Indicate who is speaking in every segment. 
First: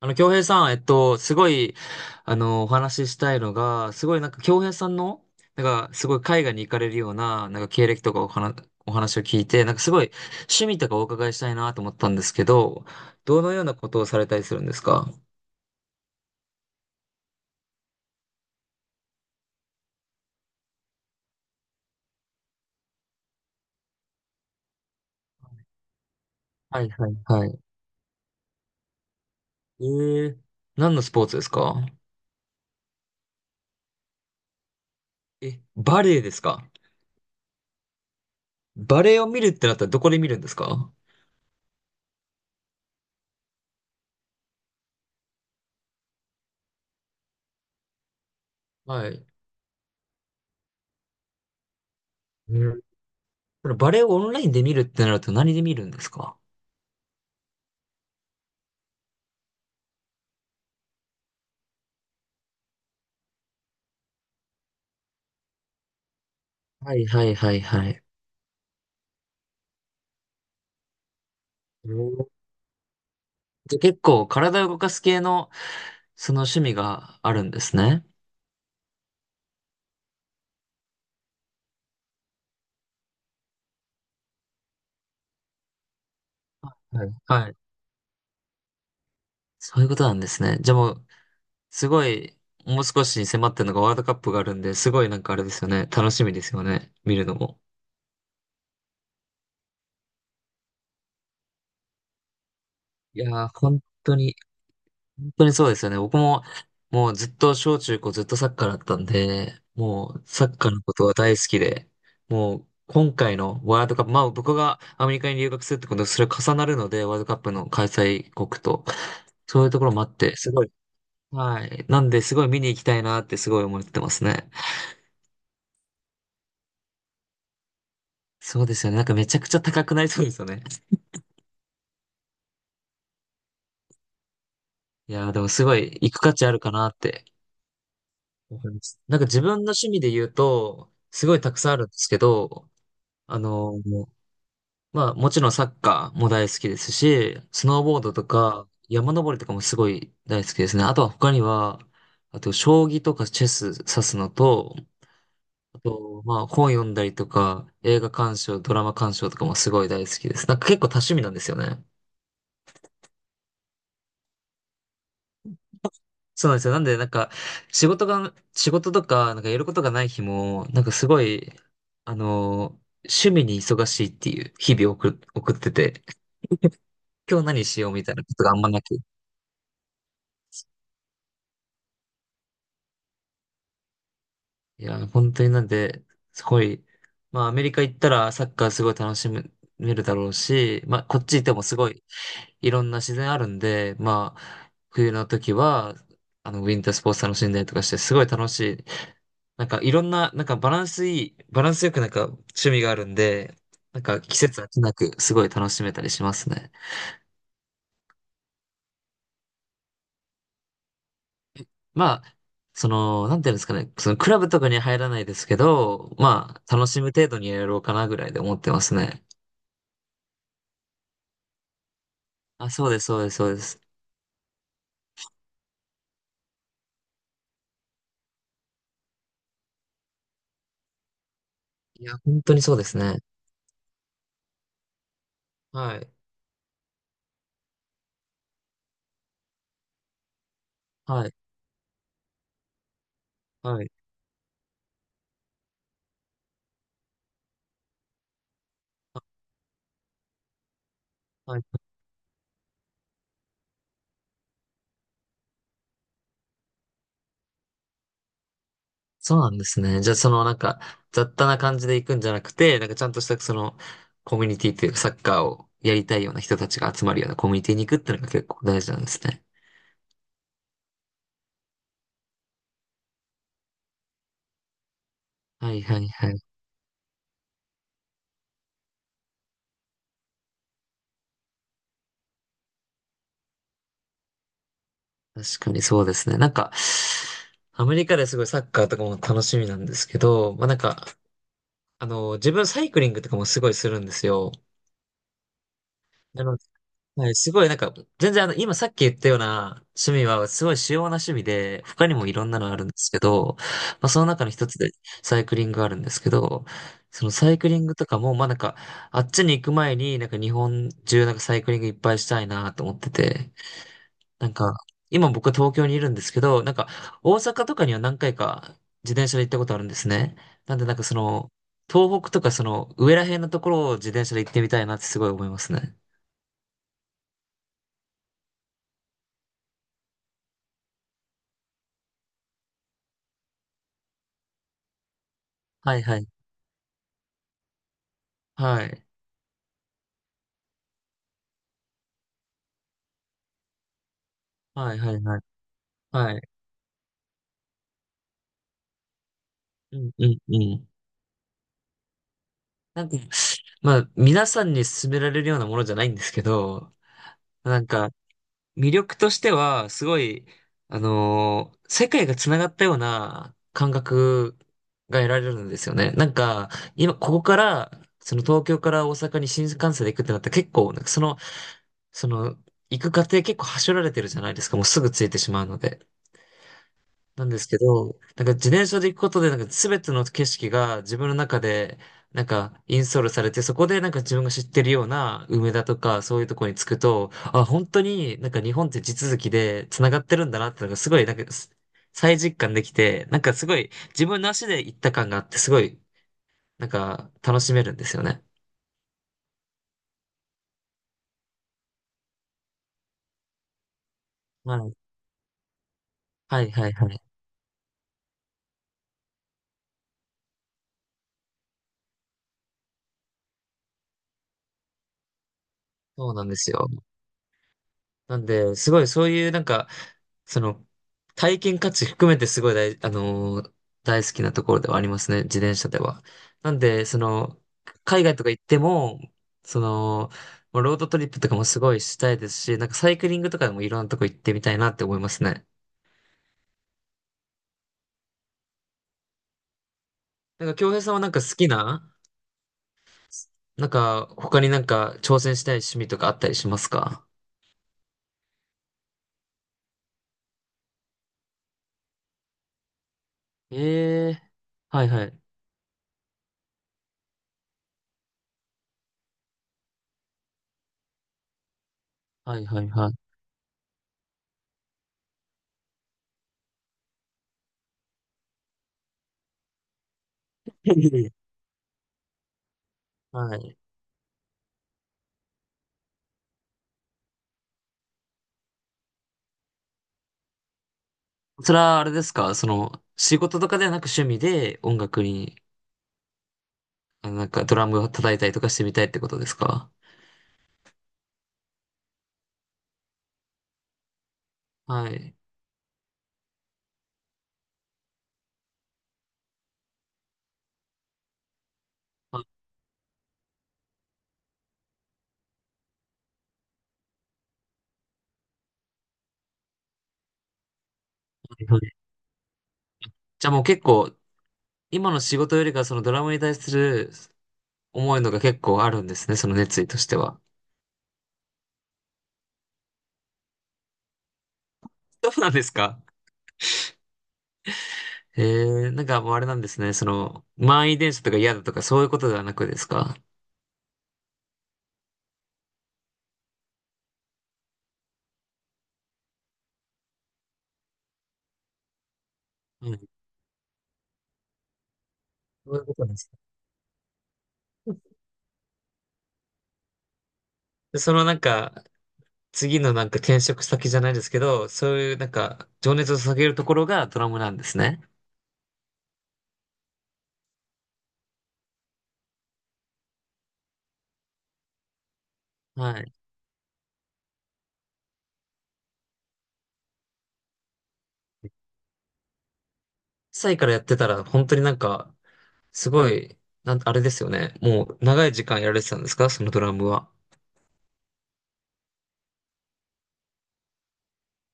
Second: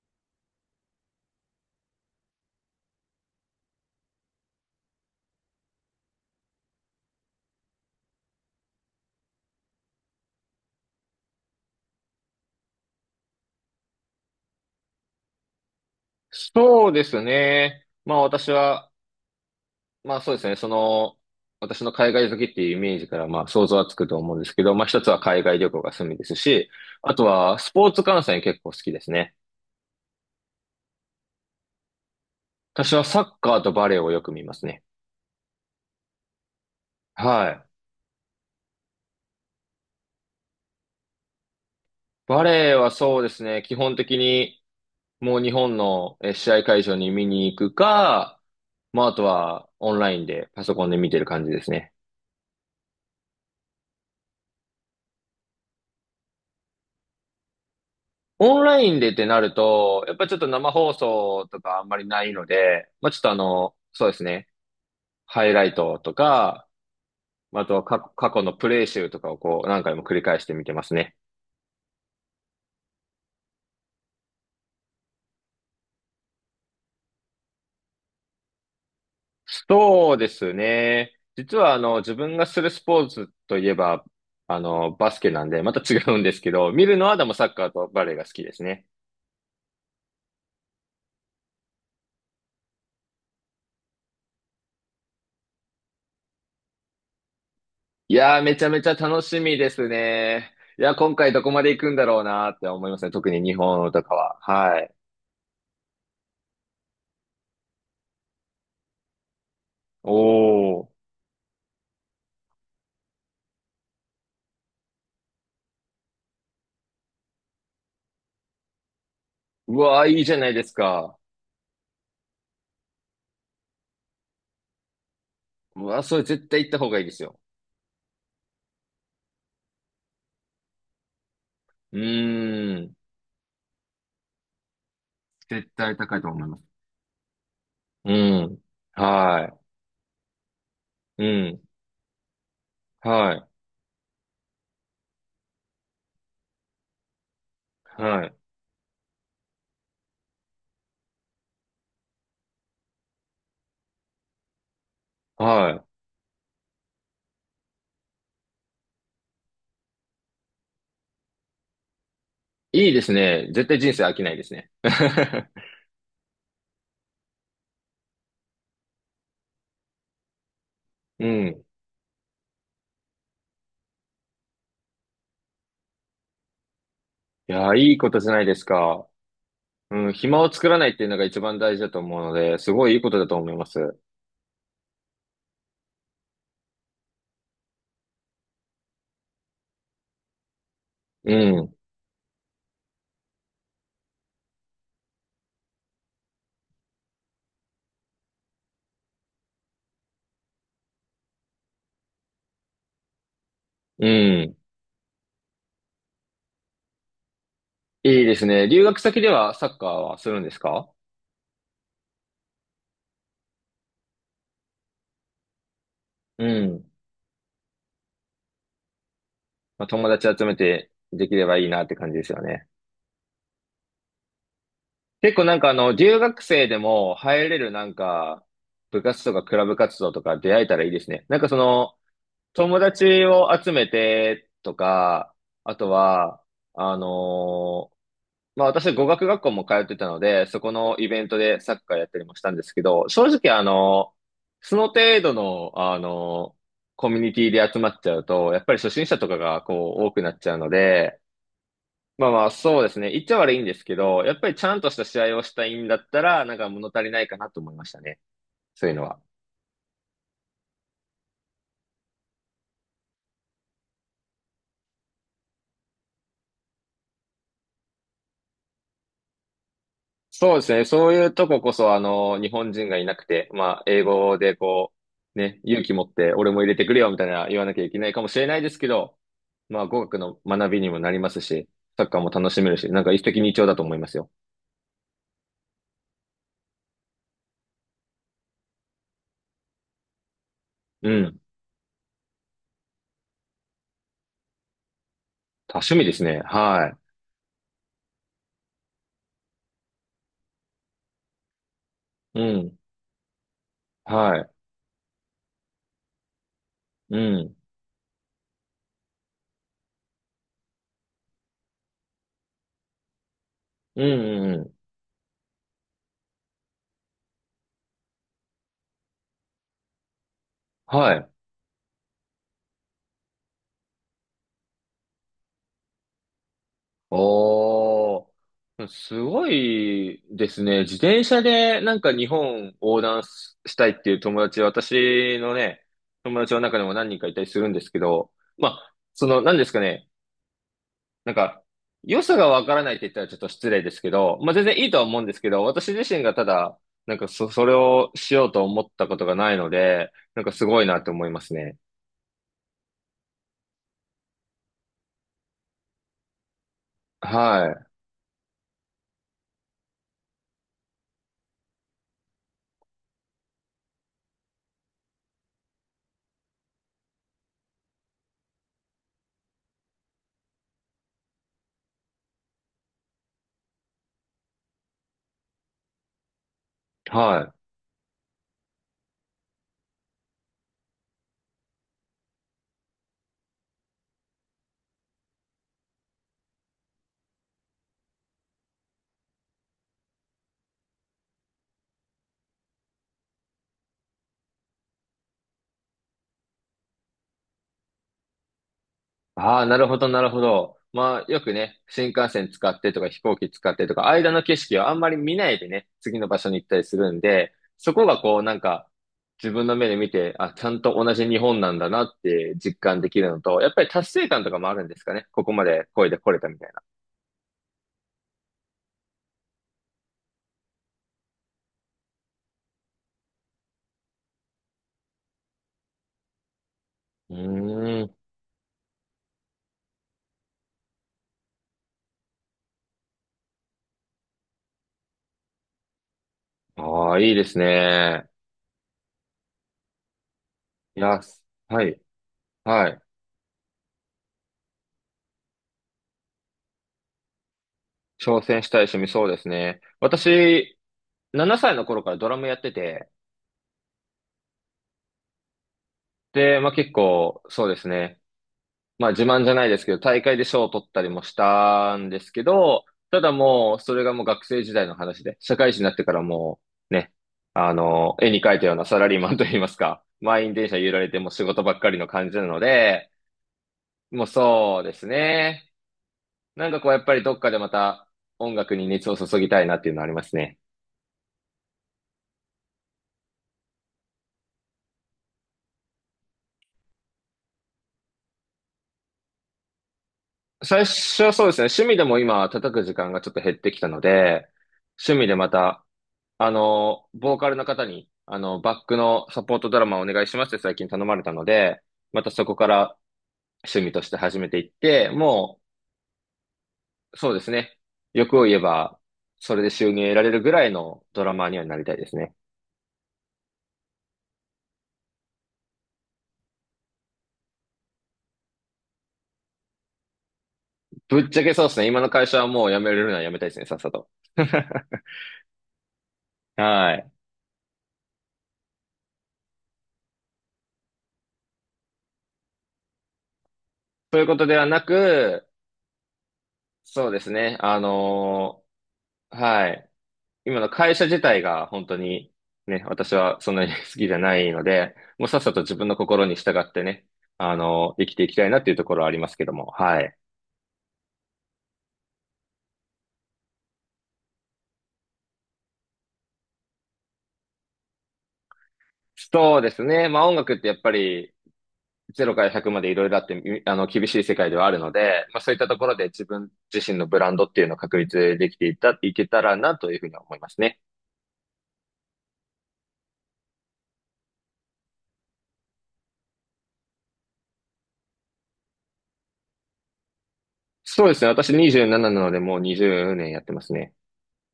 Speaker 1: 京平さん、すごい、お話ししたいのが、すごいなんか、京平さんの、なんか、すごい海外に行かれるような、なんか、経歴とかお話を聞いて、なんか、すごい、趣味とかお伺いしたいなと思ったんですけど、どのようなことをされたりするんですか？
Speaker 2: そうですね。私は、まあそうですね、その、私の海外好きっていうイメージから、まあ想像はつくと思うんですけど、まあ一つは海外旅行が趣味ですし、
Speaker 1: はいは
Speaker 2: あ
Speaker 1: い
Speaker 2: と
Speaker 1: は
Speaker 2: は
Speaker 1: い。
Speaker 2: スポーツ観戦結構好きですね。
Speaker 1: えー、何のスポーツですか？
Speaker 2: 私はサッカーとバレーをよく見ますね。
Speaker 1: え、バレエですか？
Speaker 2: はい。
Speaker 1: バレエを見るってなったらどこで見るんですか？
Speaker 2: バレーはそうですね、基本的にもう日本の試合会場に見に行くか、まあ
Speaker 1: は
Speaker 2: あと
Speaker 1: い。
Speaker 2: はオンラインでパソコンで見てる感じですね。
Speaker 1: うん。このバレエをオンラインで見るってなると何で見るんですか？
Speaker 2: オンラインでってなると、やっぱちょっと生放送とかあんまりないので、まあちょっとあの、そうですね、ハイライトとか、
Speaker 1: はいはいはい
Speaker 2: まあとは
Speaker 1: は
Speaker 2: 過
Speaker 1: い。
Speaker 2: 過去のプレイ集とかをこう何回も繰り返して見てますね。
Speaker 1: じゃあ結構体を動かす系の、その趣味があるんですね。
Speaker 2: そうですね。実は自分がするスポーツといえば、バスケなんで、また違うんですけど、見る
Speaker 1: は
Speaker 2: の
Speaker 1: い。
Speaker 2: はでもサ
Speaker 1: は
Speaker 2: ッ
Speaker 1: い。
Speaker 2: カーとバレーが好きですね。
Speaker 1: そういうことなんですね。じゃあもう、すごい、もう少しに迫ってるのがワールドカップがあるんで、すごいなんかあれですよね。楽しみですよね。見るのも。
Speaker 2: いやー、めちゃめちゃ楽しみですね。いや、今回どこまで行くんだろうなーって思いますね。
Speaker 1: い
Speaker 2: 特に
Speaker 1: やー、
Speaker 2: 日
Speaker 1: 本
Speaker 2: 本とか
Speaker 1: 当に、
Speaker 2: は。はい。
Speaker 1: 本当にそうですよね。僕も、もうずっと小中高ずっとサッカーだったんで、もうサッカーの
Speaker 2: おー。
Speaker 1: ことは大好きで、もう今回のワールドカップ、まあ僕がアメリカに留学するってことで、それ重なるので、ワールドカップの開催国と。そういう
Speaker 2: う
Speaker 1: ところもあ
Speaker 2: わー、
Speaker 1: っ
Speaker 2: いいじ
Speaker 1: て、
Speaker 2: ゃな
Speaker 1: す
Speaker 2: い
Speaker 1: ご
Speaker 2: で
Speaker 1: い。
Speaker 2: すか。
Speaker 1: はい。なんで、すごい見に行きたいなってすごい思ってますね。
Speaker 2: うわー、それ絶対行った方がいいですよ。
Speaker 1: そうですよね。なんかめちゃくちゃ高くなりそうですよね。
Speaker 2: うーん。
Speaker 1: いやー、でもす
Speaker 2: 絶
Speaker 1: ごい
Speaker 2: 対
Speaker 1: 行
Speaker 2: 高
Speaker 1: く
Speaker 2: いと
Speaker 1: 価
Speaker 2: 思
Speaker 1: 値
Speaker 2: い
Speaker 1: あ
Speaker 2: ま
Speaker 1: る
Speaker 2: す。
Speaker 1: かなって
Speaker 2: うん。
Speaker 1: 思います。なんか自分の
Speaker 2: は
Speaker 1: 趣味で言うと、
Speaker 2: い。う
Speaker 1: すごいたく
Speaker 2: ん。
Speaker 1: さんあるんですけど、
Speaker 2: は
Speaker 1: あ
Speaker 2: い。
Speaker 1: のーまあもちろんサッカーも大好きですし、スノーボードと
Speaker 2: はい。
Speaker 1: か山登りとかもすごい大好きですね。あとは他には、あと将棋とかチェス指すのと、あ
Speaker 2: は
Speaker 1: と、まあ、本読んだりとか、映画鑑賞、ドラマ鑑賞とかもすごい大好きです。なんか結構多趣味なんですよね。
Speaker 2: い。いいですね。絶対人生飽きないですね。
Speaker 1: そうなんですよ。なんで、なんか、仕事とか、なんかやることがない日も、なんかすご
Speaker 2: う
Speaker 1: い、
Speaker 2: ん。
Speaker 1: 趣味に忙しいっていう日々を送ってて、今日
Speaker 2: い
Speaker 1: 何
Speaker 2: やー、
Speaker 1: しよ
Speaker 2: い
Speaker 1: う
Speaker 2: い
Speaker 1: み
Speaker 2: こ
Speaker 1: たい
Speaker 2: と
Speaker 1: な
Speaker 2: じゃ
Speaker 1: こ
Speaker 2: な
Speaker 1: と
Speaker 2: い
Speaker 1: が
Speaker 2: で
Speaker 1: あん
Speaker 2: す
Speaker 1: まなく。い
Speaker 2: か。うん。暇を作らないっていうのが一番大事だと思うので、すごいいいことだと思います。
Speaker 1: や、本当になんで、すごい、まあ、アメリカ行ったらサッカーすごい楽しめるだろうし、まあ、こっ
Speaker 2: う
Speaker 1: ち行っても
Speaker 2: ん。
Speaker 1: すごい、いろんな自然あるんで、まあ、冬の時は、ウィンタースポーツ楽しんだりとかして、すごい楽しい。なんか、いろんな、なんかバランスよくなんか趣味があるんで、なん
Speaker 2: う
Speaker 1: か季
Speaker 2: ん。
Speaker 1: 節飽きなく、すごい楽しめたりしますね。
Speaker 2: いいですね。留学先ではサッカーはするんですか？
Speaker 1: まあ、その、なんていうんですかね、そのクラブとかには入らないですけど、
Speaker 2: う
Speaker 1: まあ、楽
Speaker 2: ん。
Speaker 1: しむ程度にやろうかなぐらいで思ってますね。
Speaker 2: まあ、友達集めてできればいいなって感じですよね。
Speaker 1: あ、そうです、そうです、そうです。
Speaker 2: 結構留学生でも入れるなんか、部活とかクラブ活動とか出会えたらいいですね。なんかその、
Speaker 1: いや、本当にそう
Speaker 2: 友
Speaker 1: ですね。
Speaker 2: 達を集めてとか、あと
Speaker 1: はい、
Speaker 2: は、あのーまあ私語学学校も通ってたので、そこのイベ
Speaker 1: は
Speaker 2: ン
Speaker 1: い、
Speaker 2: トでサッカーやったりもしたんですけど、正直あ
Speaker 1: はい。
Speaker 2: の、その程度の、あの、コミュニティで集まっちゃうと、やっぱり初心者
Speaker 1: あ、
Speaker 2: とかがこう多くなっちゃうので、
Speaker 1: はい、
Speaker 2: まあまあ、そうですね。言っちゃ悪いんですけど、やっぱりちゃんとした試合をしたいんだったら、なんか物足りないかなと思いましたね。そういうのは。
Speaker 1: そうなんですね。じゃあ、そのなんか、雑多な感じで行くんじゃなくて、なんかちゃんとしたその、コミュニティっていうか、サッカーをやりたいような人たちが集まるようなコミュニティに行くっていうのが結構大事なんですね。
Speaker 2: そうですね。そういうとここそ、あの、日本人がいなくて、まあ、英語でこう、ね、
Speaker 1: は
Speaker 2: 勇
Speaker 1: い
Speaker 2: 気
Speaker 1: は
Speaker 2: 持
Speaker 1: い
Speaker 2: っ
Speaker 1: は
Speaker 2: て
Speaker 1: い。
Speaker 2: 俺も入れてくれよみたいな言わなきゃいけないかもしれないですけど、まあ、語学の学びにもなりますし、サッカーも楽しめるし、なんか一石二鳥だと思いますよ。
Speaker 1: 確かにそうですね。なんか、アメリカですごいサッカーとかも楽しみなんですけど、まあなんか、
Speaker 2: うん。
Speaker 1: 自分サイクリングとかもすごいするんですよ。
Speaker 2: 多趣味ですね。
Speaker 1: なので、
Speaker 2: は
Speaker 1: はい、すごいなんか、全然今さっき言ったような趣味はすごい主要な趣味で、他にもい
Speaker 2: い。う
Speaker 1: ろんなのあ
Speaker 2: ん。
Speaker 1: るんですけど、まあその
Speaker 2: は
Speaker 1: 中
Speaker 2: い。
Speaker 1: の一つでサイクリングがあるんですけど、
Speaker 2: う
Speaker 1: そのサ
Speaker 2: ん。
Speaker 1: イクリングとかも、まあなんか、あっちに行く前になんか日本中なんかサイクリングいっぱいしたいなと思ってて、
Speaker 2: うん、
Speaker 1: な
Speaker 2: う
Speaker 1: ん
Speaker 2: ん、うん。
Speaker 1: か、今僕は東京にいるんですけど、なんか大阪とかには何回か自転車で行ったことあるんですね。なんでなんか
Speaker 2: は
Speaker 1: そ
Speaker 2: い。
Speaker 1: の、東北とかその上ら辺のところを自転車で行ってみたいなってすごい思いますね。
Speaker 2: おー、すごいですね。自転車でなんか日本横断したいっていう友達、私のね、
Speaker 1: はいはい。
Speaker 2: 友達の中でも何人かいたりするんですけど、ま
Speaker 1: は
Speaker 2: あ、
Speaker 1: い。
Speaker 2: その、何ですかね、なんか、良さがわからないって言ったらちょっと失礼ですけど、まあ全然いい
Speaker 1: は
Speaker 2: と
Speaker 1: い、
Speaker 2: は
Speaker 1: は
Speaker 2: 思う
Speaker 1: い、
Speaker 2: んで
Speaker 1: は
Speaker 2: す
Speaker 1: い。
Speaker 2: けど、私自身
Speaker 1: は
Speaker 2: が
Speaker 1: い。
Speaker 2: ただ、それをしようと思ったことがないの
Speaker 1: う
Speaker 2: で、
Speaker 1: ん、うん、
Speaker 2: なんか
Speaker 1: う
Speaker 2: すごい
Speaker 1: ん。
Speaker 2: なって思いますね。
Speaker 1: なんか、まあ、皆さんに勧められるようなものじゃないんですけど、な
Speaker 2: は
Speaker 1: んか、魅力としては、すごい、世界が繋がったような感覚が得られるんですよね。なんか、今、ここから、その東京から大阪に新幹線で行くってなったら結構、なんかその、行く過程結構はしょられてるじゃないですか。もうすぐ着いてしまうので。
Speaker 2: い。は
Speaker 1: なん
Speaker 2: い。
Speaker 1: ですけど、なんか自転車で行くことで、なんか全ての景色が自分の中で、なんかインストールされて、そこでなんか自分が知ってるような梅田とかそういうとこに着くと、あ、本当になんか日本って地続きで繋がってるんだなってのがすごいなんか再実感できて、なんかすごい自分の足で行った感があって、すごいなんか楽しめるんですよね。
Speaker 2: ああ、なるほど、なるほど。まあ、よくね、新幹線使ってとか飛行機使ってとか、間の景
Speaker 1: は
Speaker 2: 色をあ
Speaker 1: い。
Speaker 2: んまり見ないでね、次の場所に
Speaker 1: は
Speaker 2: 行っ
Speaker 1: い
Speaker 2: たり
Speaker 1: はい
Speaker 2: す
Speaker 1: は
Speaker 2: るん
Speaker 1: い。
Speaker 2: で、そこがこう、なんか、自分の目で見て、あ、ちゃんと同じ日本なんだなって実感できるのと、やっぱり達成感とかもあるんですかね。ここまで声で
Speaker 1: そ
Speaker 2: 来
Speaker 1: う
Speaker 2: れ
Speaker 1: な
Speaker 2: た
Speaker 1: んで
Speaker 2: みたい
Speaker 1: す
Speaker 2: な。
Speaker 1: よ。なんで、すごいそういうなんか、その、体験価値含めてすごい大、あのー大好きなところではありますね、自転車では。なんで、そ
Speaker 2: う
Speaker 1: の、
Speaker 2: ーん。
Speaker 1: 海外とか行っても、その、もうロードトリップとかもすごいしたいですし、なんかサイクリングとかでもいろんなとこ行ってみたいなって思いますね。
Speaker 2: ああ、いいですね。
Speaker 1: なんか、京
Speaker 2: い
Speaker 1: 平さん
Speaker 2: や、
Speaker 1: はなんか好き
Speaker 2: はい、
Speaker 1: な、
Speaker 2: はい。
Speaker 1: なんか、他になんか挑戦したい趣味とかあったりしますか？
Speaker 2: 挑戦したい趣味、そうですね。私、7歳の頃からドラムやってて、
Speaker 1: ええー、はいはい。
Speaker 2: で、まあ結構、そうですね。まあ自慢じゃないですけど、大会で賞を取ったりもしたんですけ
Speaker 1: はいは
Speaker 2: ど、
Speaker 1: いはい。
Speaker 2: ただもう、それがもう学生時代の話で、社会人になってからもう、ね、あの、絵に描いたようなサラリーマンといいますか、満員電車揺られてもう 仕事ばっかりの感じなので、
Speaker 1: はい。
Speaker 2: もうそうですね。なんかこう、やっぱりどっかでまた音楽に熱を注ぎたいなっていうのはありますね。
Speaker 1: それはあれですかその、仕事とかではなく趣味で音楽に、あなんかドラムを叩いたりとかしてみたいってことですか？
Speaker 2: 最初はそうですね、趣味でも今叩く時間がちょっと減ってきたので、
Speaker 1: は
Speaker 2: 趣味で
Speaker 1: い。
Speaker 2: また、あの、ボーカルの方に、あの、バックのサポートドラマをお願いしますって最近頼まれたので、また
Speaker 1: は
Speaker 2: そ
Speaker 1: い
Speaker 2: こから趣味として始めていって、もう、そうですね。欲を言えば、それで収入得られるぐらいのドラマーにはな
Speaker 1: は
Speaker 2: りたい
Speaker 1: い。
Speaker 2: ですね。
Speaker 1: じゃあもう結構、今の仕事よりかはそのドラムに対する思いのが結構あるんですね、その熱意としては。
Speaker 2: ぶっちゃけそうですね。今の会社はもう辞めれるのは辞めたいですね、さっさと。
Speaker 1: そうなんですか？
Speaker 2: はい。
Speaker 1: えー、なんかもうあれなんですね、その、満員電車とか嫌だとかそういうことではなくですか？
Speaker 2: ということではなく、そうですね。はい。今の会社自体が本当にね、
Speaker 1: うん、
Speaker 2: 私はそんなに 好きじゃないので、もうさっさと
Speaker 1: そ
Speaker 2: 自
Speaker 1: ういう
Speaker 2: 分
Speaker 1: こ
Speaker 2: の
Speaker 1: となんで
Speaker 2: 心
Speaker 1: す。
Speaker 2: に従ってね、生きていきたいなっていうところはありますけども、はい。
Speaker 1: で、そのなんか、次のなんか転職先じゃないですけど、そういうなんか、情熱を下げるところがドラムなんですね。
Speaker 2: そうですね。まあ音楽ってやっぱり0から100までいろいろあって、みあの、厳しい世界ではあるので、まあそういったところ
Speaker 1: は
Speaker 2: で
Speaker 1: い。
Speaker 2: 自分自身のブランドっていうのを確立できていた、いけたらなというふうには思いますね。
Speaker 1: 1歳からやってたら、本当になんか、すごい、あれですよね。もう、長い時間やられてたんですかそのドラムは。
Speaker 2: そうですね。私27なのでもう20年やってますね。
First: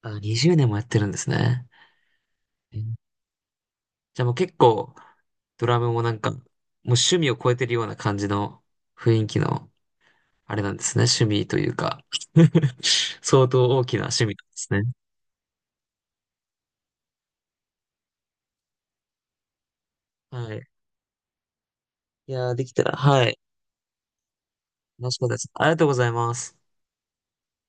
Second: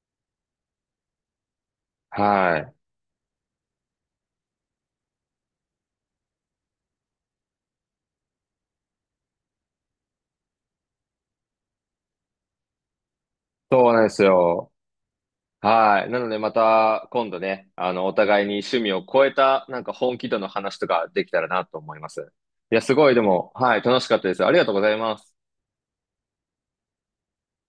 Speaker 1: あ、20年もやってるんですね。
Speaker 2: はい。
Speaker 1: えーじゃあもう結構、ドラムもなんか、もう趣味を超えてるような感じの雰囲気の、あれなんですね。趣味というか 相当大
Speaker 2: そう
Speaker 1: き
Speaker 2: な
Speaker 1: な
Speaker 2: んです
Speaker 1: 趣味なんで
Speaker 2: よ。
Speaker 1: すね。
Speaker 2: はい。なのでまた今度ね、あの、お互いに趣味を超えたなんか本気度の
Speaker 1: はい。
Speaker 2: 話とかできたらなと思います。
Speaker 1: いやー、でき
Speaker 2: いや、
Speaker 1: た
Speaker 2: す
Speaker 1: ら、
Speaker 2: ごいで
Speaker 1: はい。
Speaker 2: も、はい、楽しかったです。ありがとうござい
Speaker 1: 楽
Speaker 2: ま
Speaker 1: しかった
Speaker 2: す。
Speaker 1: です。ありがとうございます。